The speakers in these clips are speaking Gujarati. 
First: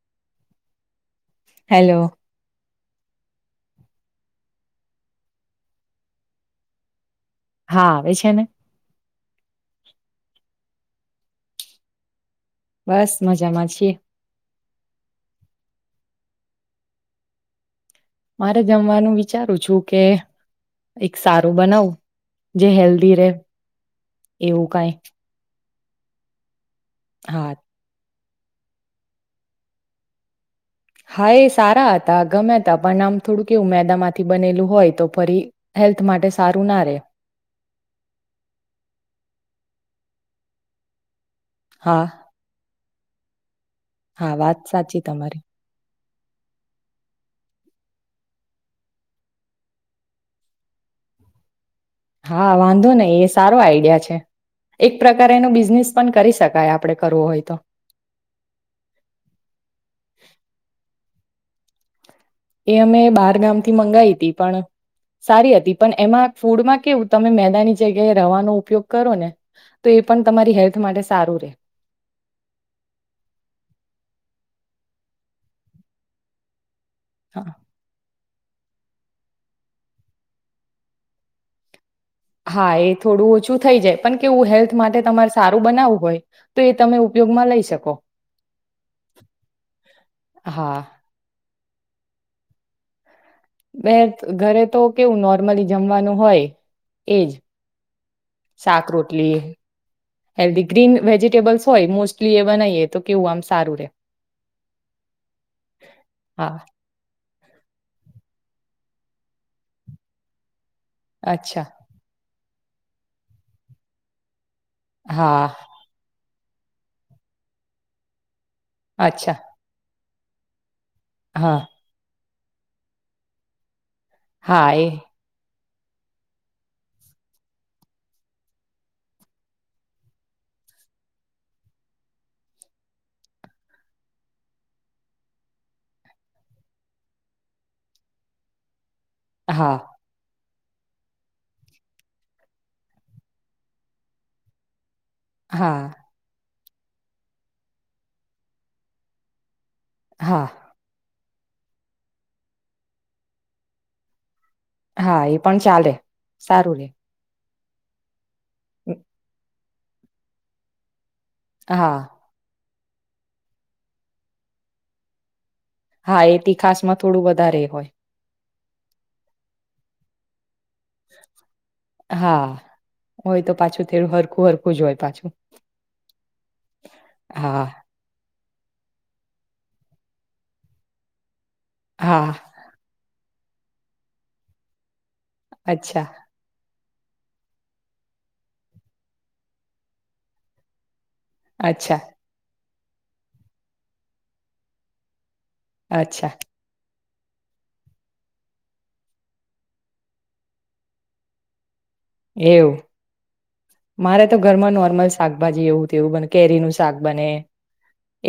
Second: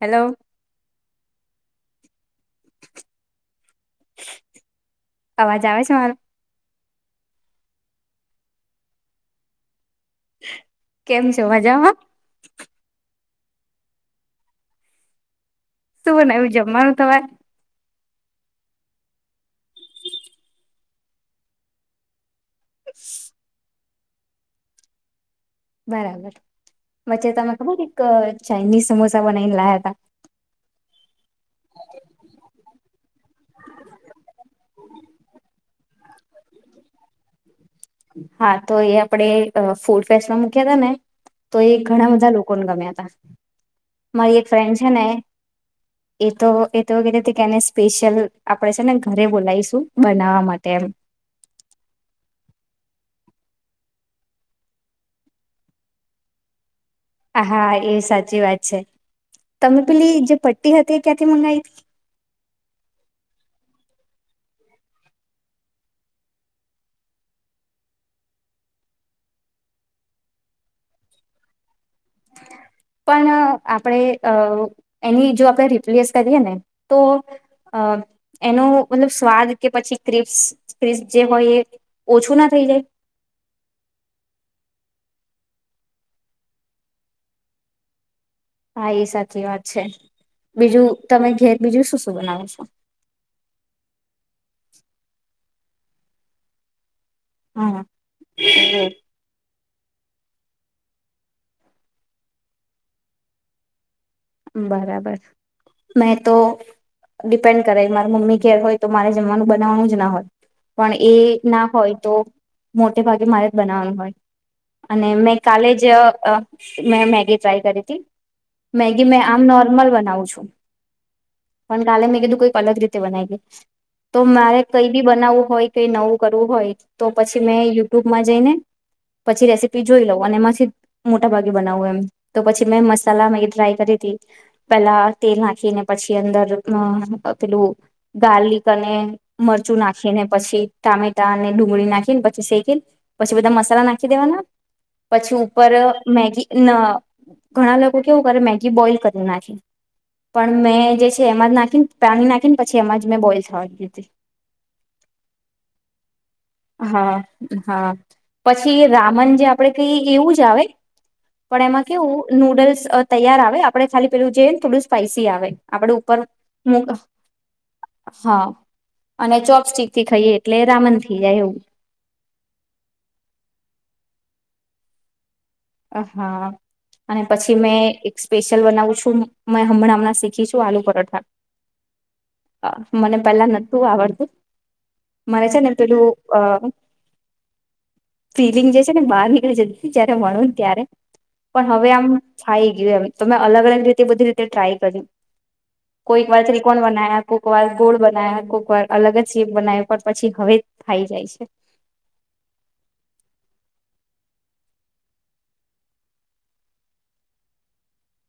હેલો. હેલો અવાજ આવે છે મારો. હા આવે છે ને. કેમ છે મજામાં? બસ મજામાં છીએ. તુ બનાયવું જમવાનું થવા. મારે જમવાનું વિચારું છું કે એક સારું બનાવું. જે હેલ્ધી રે. એવું કાંઈ. બરાબર. વચ્ચે તમે ખબર એક ચાઇનીઝ સમોસા બનાઈને લાયા હતા. હા એ સારા હતા ગમે તા પણ આમ થોડું કેવું મેદામાંથી બનેલું હોય તો ફરી હેલ હા તો એ આપડે અ ફૂ ફેસમાં મૂક્યા તા ને. તો એ હા ઘણા બધા લોકોને ગમ્યા હતા. હા મારી એક વાત ફ્રેન્ડ છે સાચી ને. તમારી એ તો એ તો કેતી કે એને સ્પેશિયલ આપડે છે ને ઘરે બોલાવીશું બનાવવા માટે એમ. હા વાંધો નહી એ સારો આઈડિયા છે. એક પ્રકાર એનો બિઝનેસ પણ કરી શકાય આપડે. કરવો હોય તો હા એ સાચી વાત છે તમે પેલી જે પટ્ટી હતી કે થી મંગાઈ? એ અમે બાર ગામથી મંગાઈ તી પણ સારી હતી પણ એમાં ફૂડમાં કેવું તમે મેદાની જગ્યાએ રવાનો ઉપયોગ કરો ને તો એ પણ તમારી હેલ્થ માટે સારું રે. પણ આપડે અ એની જો આપડે રિપ્લેસ કરીએ ને તો અ એનો મતલબ સ્વાદ કે પછી ક્રિપસ ક્રિસ્ જે હોય એ ઓછું ના થઈ હા જાય એ થોડું ઓછું થઈ જાય પણ કેવું હેલ્થ માટે તમાર સારું બનાવવું હોય તો એ તમે ઉપયોગમાં લઈ શકો. હા એ સાચી વાત છે, હા બીજું તમે ઘેર બીજું શું શું બનાવો છો? બે ઘરે તો કેવું નોર્મલી જમવાનું હોય. એજ, હા શાક રોટલી. હેલ્ધી ગ્રીન વેજીિટેબલ્સ હોય મોસ્ટલી એ બનાવીએ તો કેવું આમ સારું રે. બરાબર, મેં તો હા ડિપેન્ડ કરે માર મમ્મી ઘેર હોય તો મારે જમવાનું બનાવવાનું જ ના હોય. પણ એ ના અચ્છા હોય તો મોટે ભાગે મારે જ બનાવાનું હોય. અને મેં હા કાલે જ મેં મેગી ટ્રાય કરી હતી. મે અચ્છા આમ નોર્મલ બનાવુ છું. છું. હા પણ કાલે મેં કીધું કોઈ અલગ રીતે બનાઈ ગ. તો મારે હા એ કઈ બી બનાવવું હોય કેઈ નવું કરવું હોય તો પછી મેં યુટ્યુબમાં જઈને, પછી રેસીપી જોઈ લઉં અને એમાંથી મોટા ભાગે બનાવું એમ, તો પછી મેં મસાલા ડ્રાય કરી, પેલા તેલ નાખીને પછી અંદર પેલું ગાર્લિક અને હા મરચું નાખી ને પછી ટામેટા અને ડુંગળી નાખીને પછી શેકીને પછી બધા મસાલા નાખી દેવાના. પછી ઉપર હા મેગી ના ઘણા લોકો કેવું કરે મે બોઇલ કરીના છે. હા પણ મેં જે પછી એમાં જ નાખીને પાણી નાખીને પછી એમાં જ મેં બોઈલ થવાધી. હા એ પણ ચાલે. સારું રે. હા હા. પછી એ રામન જે આપડે કઈ એવું જ આવે પણ એમાં હા કેવું નુડલ્સ તૈયાર આવે આપડણે ખાલી પેલું જઈએ ને થોડું સ્પાઈસી આવે. આપડે ઉપર હા એથી મૂક ખાસમાં થોડું વધારે હોય. હા અને ચોપસ્ટિક થી ખાઈએ એટલે રામન થઈ જાય એવું. હા, હોય તો પાછું થડું હરખું હરખું જ હોય. પાછું આહા અને પછી હા મે એઝ સ્પેશિયલ બનાવું છું મે હમણાં હમણાં શીખીશું આલુ પરાઠા. હા આ મને પેલલા નતું આવડતું. મારે છે ને અચ્છા પેલું અહ ફિલિંગ જે છે ને બહાર નીકળી જતી ત્યારે મળું ત્યારે. પણ હવે અચ્છા આમ ફાઈ ગી આવી. તમે અલગ અલગ રીતે બધી રીતે ટ્રાય કરી કોઈક અચ્છા વાર ત્રીકોણ બનાયા કોક વાર ગોળ બના્યા કોક વાર અલગ જ ચીપ બનાવી પણ પછી હવે ફાઈ જાય છે. એવું મારે તો ઘરમાં નોર્મલ શાકભાજી એવું તેવું બને કેરીનું શાક બને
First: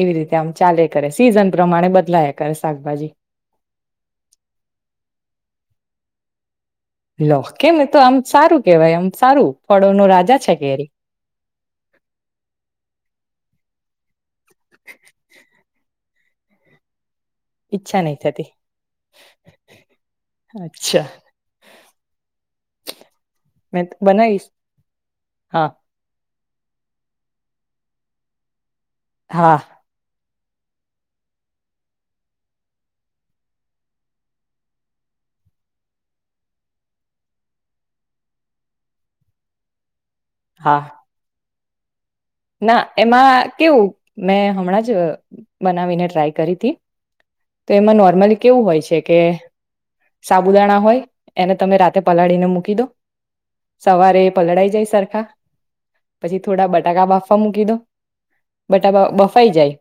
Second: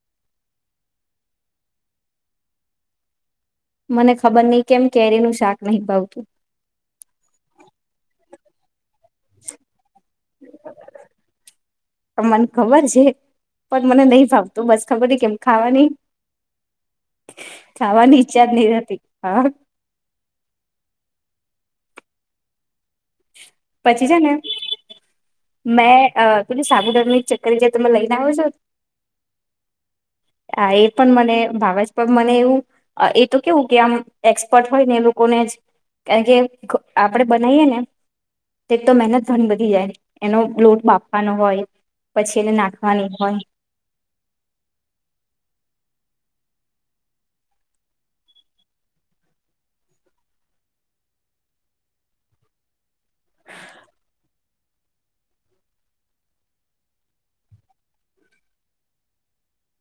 એવી રીતે આમ ચાલે કરે સિઝન પ્રમાણે બદલાય કરે શાકભાજી. મને ખબર નહી કેમ કેરીનું શાક નહીં ભાવતું. લો, કેમ એ તો આમ સારું કેવાય અમ સારું ફળોનો રાજા છે કેરી. પર મને નહીં ફાવ તો બસ ખબર કેમ ખાવાની ઈચ્છા નહીં ખાવાની થતી, જ નહી રહેતી હા અચ્છા. મેં પછી છે ને, બનાવીશ હા મેં અહ પછી સાબુદાન ની ચક્કરી જે તમે લઈને આવો છો હા. હા, એ પણ મને ભાવ છે. મને એવું અહ એ તો કેવું કે આમ એક્સપર્ટ હોય ને, એ લોકોને જ કારણ કે ક આપણેે બનાઈએ ને તે તો મહેનત ઘણી બધી જાય એનો લોટ હા બાફવાનો હોય. પછી એને ના નાખવાની હોય એમાં કેવું મેં હમણાં જ અહ બનાવીને ટ્રાય કરી તી. તો નોર્મલી કેવું હોય છે કે સાબુદાણા હોય એને તમે રાતે પલાડી ને મૂકી દો. સવારે પલડાઈ જાએ સરખા. પછી થોડા બટાકા બાફ વા મૂકી દો, બટાકા બ-બફાઈ જાય,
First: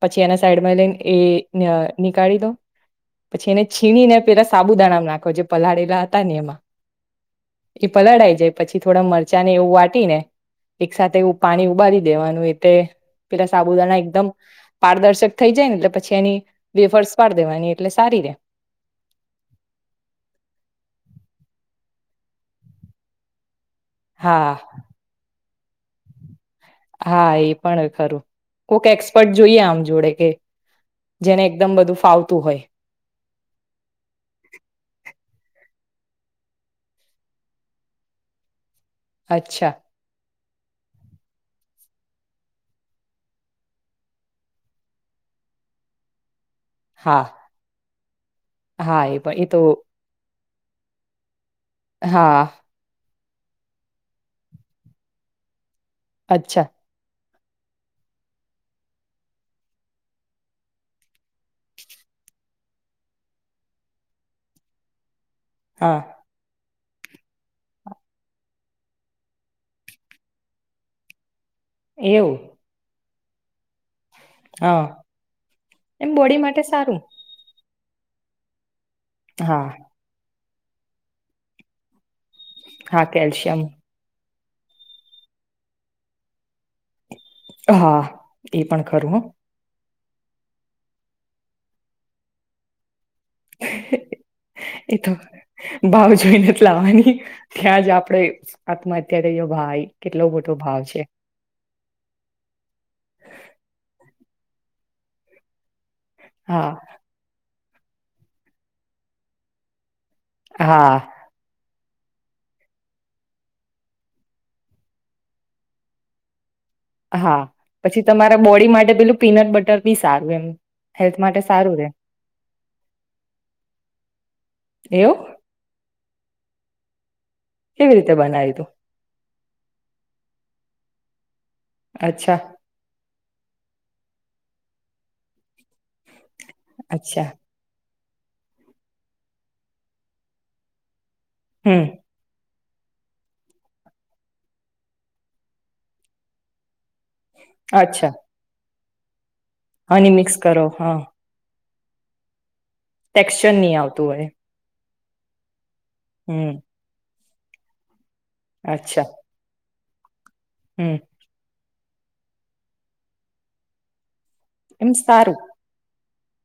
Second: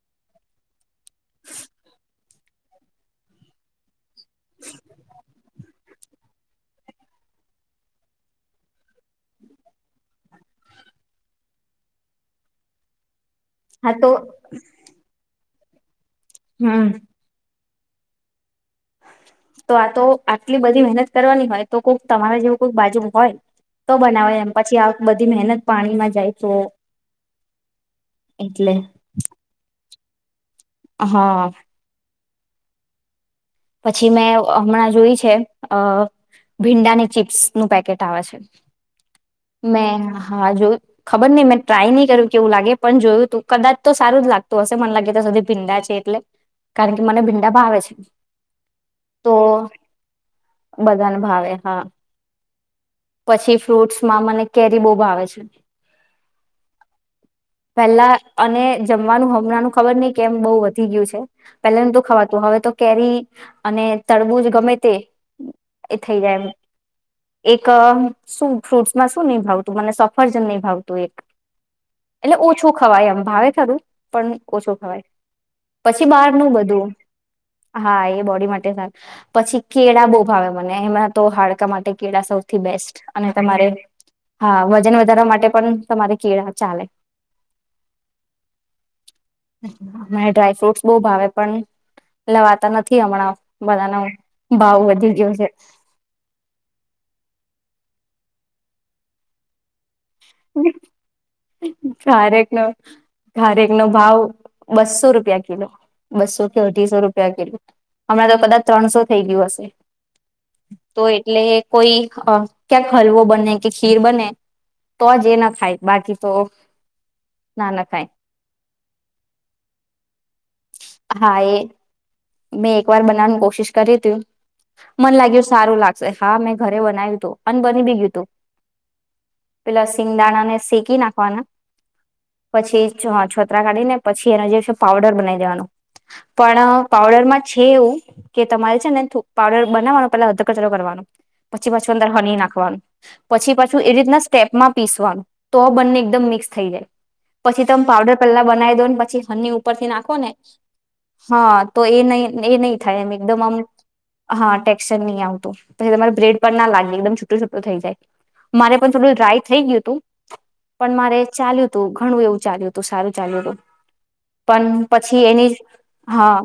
પછી એના સાઈડમાં લઈને એ અહ નીકાળી દો. પછી એને છીની ને પેલા સાબુદાણામાં નાખો જે પલાળેલા હતા ને એમાં. એ પલળાઈ જાય પછી થોડા મરચાં ને એવું વાટી ને એક સાથે ઉ પાણી ઉબાારી દેવાનું એ તે પેલા હા સાબુદાણા તો એકદમ પારદર્શક થઈ જાએ ને છે ની હમ વેફર્સ પાડ દેવાની ઈ એટલે સારી રે. તો આતો આટલી બધી મહેનત કરવાની હોય, તો કોઈક તમારે જેવું કોઈક બાજુ હોય. તો બનાવે એમ હા પછી આ બધી મહેનત. પાણીમાં જાય. તો હા, એ પણ ખરું. એટલે કોક એક્સપર્ટ જોઈએ આમ જોડે. [inaudible] જેને હા એકદમ બધું ફાવ. તો હોય. પછી મેં હમણાં જોઈ છે. અ ભીંડાની ચીપ્સ નું પેકેટ આવે છે. અચ્છા મે હા જો ખબર નહી મે. ટ્રાય ની કર્યું, કેવું લાગે. પણ જોયું તું કદાચ તો સારું જ લાગતું હશે. મને લાગે તો સુધી ભીંડા છે એટલે. કારણ કે મને હા ભીંડા ભાવે છે. હા, એ તો પણ એતો. બધાને ભાવે. હા હા. પછી ફ્રૂટ્સમાં મને કેરી બો ભાવે છે. અચ્છા. પહેલા અને જમવાનું હમણાંનુ ખબરની કેમ બહુ વધી ગયું છે. પહેલા તો ખવાતું હવે તો કેરી અને તડબુંજ ગમે તે. એ હા થઈ જાય એમ. એક. ક શું ફ્રૂટ્સમાં શુંની ભાવતું મને સફરજનની ભાવતું એક. એટલે એવું ઓછું ખવાય એમ. ભાવે ખરું. પણ ઓછો હા ખવાય પછી એમ બોડી બારનુ માટે બધું. સારું હા, એ બોડી માટે સા પછી હા કેળા બો. મને એમના તો હાડકા માટે કેળા સૌ થી બેસ્ટ હા અને કેલ્શિયમ તમારે. હા, વજન વધારવા માટે પણ તમારે કેળા ચાલે. હા, એ પણ ખરું હ. મને ડ્રાય ફ્રુટસ બો ભાવે પણ લવાતા નથી. હમણાં હ બધાનો ભાવ એ વધી તો ગયો છે. ભાવ જોઈને જ લાવવાની ત્યાં જ આપરે આત્મહત્યાયારે ભાઈ. કેટલો મોટો ભાવ છે કારેકનો કારેકનો ભાવ. બસ્સો રૂપિયા કિલો. બસો થી હા અઢીસો રૂપિયા કિલો. હમણાં તો કદાચ ત્રણસો થઈ ગયું હશે. હા તો એટલે કોઈ ક્યાં હલવો બને, કે ખીર બને તો જ એ ના ખાય. બાકી તો હા, ના ના પછી તમારા બોડી માટે પેલું પીનટ બટર બી સારું એમ. હેલ્થ હા, માટે એ સારું રે મેં એક વાર બનાવાનું કોશિશ કરી તું મન એવું લાગ્યું સારું લાગે હા મેં ઘરે બનાય્યું હતું. અને બની કેવી બી ગયું રીતે તું. બનાવી પેલા સિંગદાણા ને શેકી શેકી નાખવાના અચ્છા પછી છોતરા કાઢીને પછી એનો જે છે પાવડર બનાવી દેવાનું. પણ પાવડર અચ્છા માં છે, એવું કે, તમારે છે ને થોડોક પાવડર બનાવવાનો પેલા અધ કચરો કરવાનો. પછી હમ પાછી અંદર હની નાખવાનું. પછી પાછું એ રીતના સ્ટેપમાં પીસવા નું, તો બંને એકદમ મિક્સ થઈ જાય. પછી તમે અચ્છા પાવડર પેલા બનાવી દો પછી હની ઉપરથી હની નાખો ને મિક્સ કરો. હા. હા તો એ નહી, એ નહી. થાય. એમ એકદમ ટેક્સચર આમ, નહી આવતું હોય હા. [unintelligible] નહી આવતું. પછી તમારે બ્રેડ હમ પણ ના લાગે એકમ છુટ્ટુ થઈ જાય. મારે પણ અચ્છા થોડું ડ્રાય થઈ ગયું હતું. પણ હમ મારે ચાલી ગયું. તો ઘણું એવું ચાલ્યું હતું, સારું ચાલ્યું હતું. એમ પણ એ સારું એની હા,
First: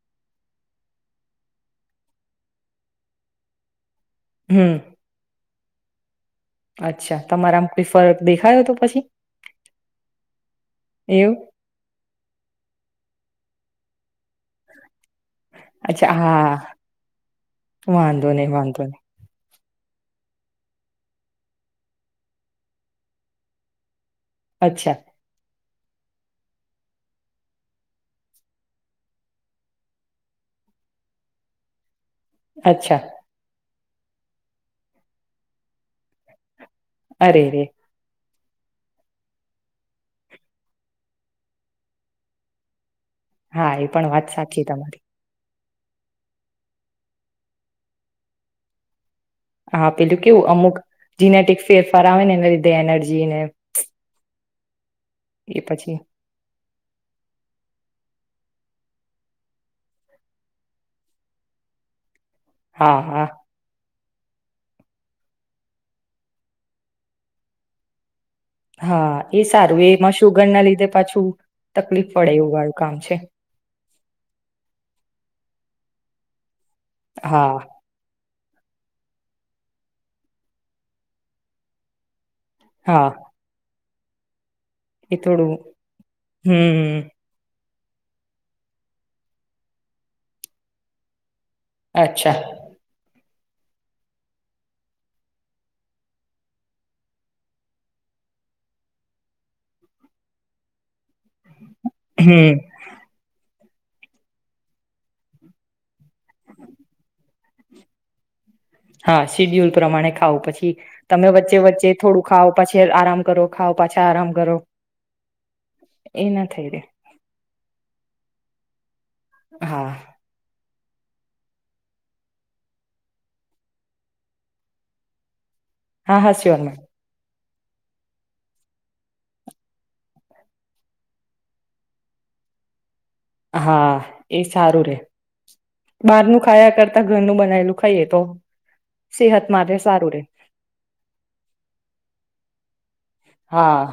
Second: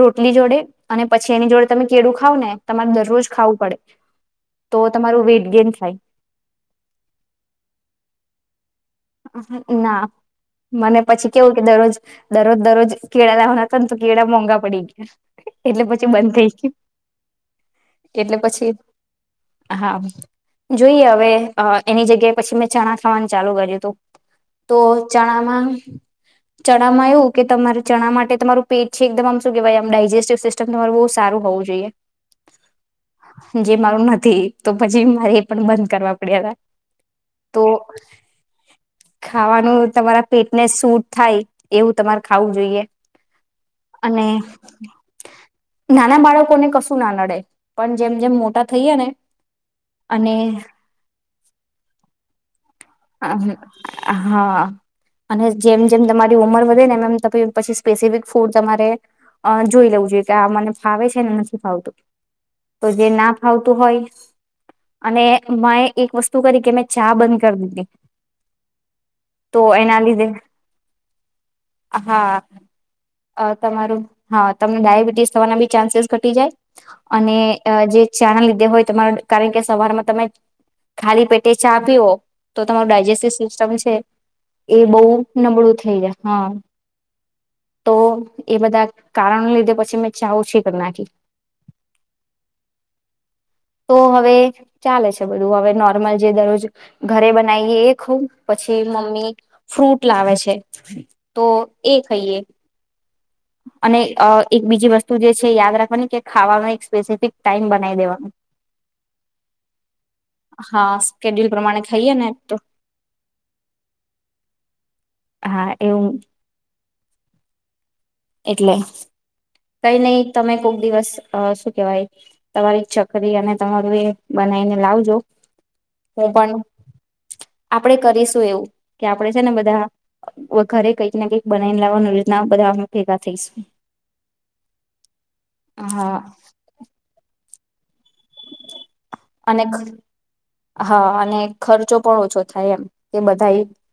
રોટલી જોડે અને પછી એની જોડે તમે કેળું ખાવ ને, તમારે દરરોજ ખાવું પડે. હમ તો તમારું વેટ ગેન થાય. સાઈ અચ્છા તમારામાં કોઈ ફરક દેખાયો તો. અહ ના મને પછી એવું કેવું ક દરરોજ દરરોજ દરરોજ કેલળા તંત કેેળા મોંઘા પડી એટલે પછી અચ્છા બંધ થઈ હા ગયુ વાંધો એટલે નહી પછી વાંધો નહી હા જોઈએ હવે અ એની જગ્યાએ પછી મેં ચણા ખાવાનું ચાલુ કર્યું. હતું અચ્છા તો ચણામાં ચણામાં એવું કે તમારે ચણા માટે તમારું પેટ છે એકદમ આમ શું કેવાય આમ ડાયજેસ્ટિ સિસ્ટમ તમારે બહુ સારું હોવું જોઈએ. અચ્છા. જે મારું નથી તો પછી મારે એ પણ બંધ કરવા પડ્યા તા. અરે તો રે ખાવાનું તમારા પેટને સૂ થાય એવું તમારે ખાવું જોઈએ. હા એ પણ અને વાત સાચી તમારી. નાના બાળકોને કશું ના નડે પણ જેમ જેમ મોટા થઈયે ને હા પેલું અને કેવું અમુક જીનેટીક્સે ફરાવેને એના લીધે એનર હાજ હા. હા. અને એ જેમ પછી જેમ તમારી ઉમર વધે ને એમ તો પહી પછી સ્પેસિફિક ફૂડ જમારે અ જોઈ લેવું જોઈએ કે આ મને ફાવે છે ને નથી ફાવતું. તો હા જે હા ના ફાવતું હોય. અને મે એક વસ્તુ કરી કે મેં ચા બંધ કરી દીધી. હા એ તો સારું એ એના એમાં લીધે શુગર ના લીધે પાછું તકલીફ હા પડે એવું વાળું કામ છે. અ તમારું હા તમને ડાયાબિટીસ થવાના બી ચાન્સીસ ઘટી જાય અને હા અ જે ચા ના લીધે હોય તમાર કારણ કે સવારમાં તમે ખાલી પેટે ચા પીઓ તો તમારું હા ડાયજેસ્ટિવ સિસ્ટમ છે. એ બઉ નબળું થઈ જાય હા. હમ તો એ બધા કારણને લીધે પછી મે ચા ઓછી કરી નાખી. અચ્છા. તો હવે ચાલો છે બધું હવે નોર્મલ જે દરરોજ ઘરે બનાવીયે એ ખઉ પછી મમ્મી ફ્રૂટ લાવે છે. તો એ ખઈયે. હમ અને અ એક બીજી વસ્તુ જે છે યાદ રાખવાની કે ખાવામા એક સ્પેસિફિક ટાઈમ બનાવી દેવાનું હા શીડ્યુલ પ્રમાણે ખાવ પછી હા તમે સ્કેડ્યુલ વચ્ચે પ્રમાણે વચ્ચે ખાઈએ થોડું ને ખાવ તો પછી આરામ કરો ખાઓ પાછા આરામ કરો. હા એવું [inaudible] એટલે હા કઈ નહી તમે કોક દિવસ શું કેવાય તમારી ચકરી અને તમારું એ બનાવીને લાવજો હા હું હા પણ શિવન મેમ આપડે કરીશું એવું કે આપડે છે ને બધા ઘરે કઈક ને કઈક બનાવીને લાવવાનું રીતના બધા ભેગા થઈશું હા એ સારું રે હા બારનું ખાયા કરતા ઘરનું બનાયલું ખાઈએ તો સેહત અને માટે સારું રે હા અને ખર્ચો પણ ઓછો થાય એમ કે બધા હા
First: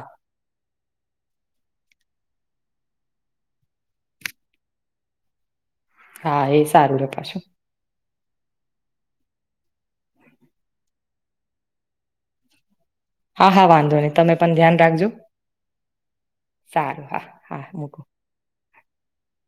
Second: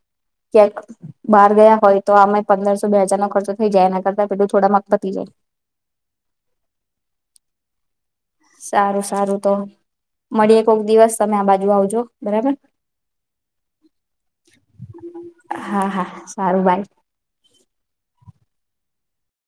ક્યાક બહાર ગયા હોય તો આમે પંદરસો બે હજાર નો ખર્ચો થઇ જાય એના કરતા પેલું થોડા માક વધી જાય હા એ સારું રે પાછુ સારું સારું તો મળીએ કોક દિવસ તમે આ બાજુ આવજો બરાબર હા હા વાંધો નહી તમે પણ ધ્યાન રાખજો હા હા બાય સારું હા હા મૂકો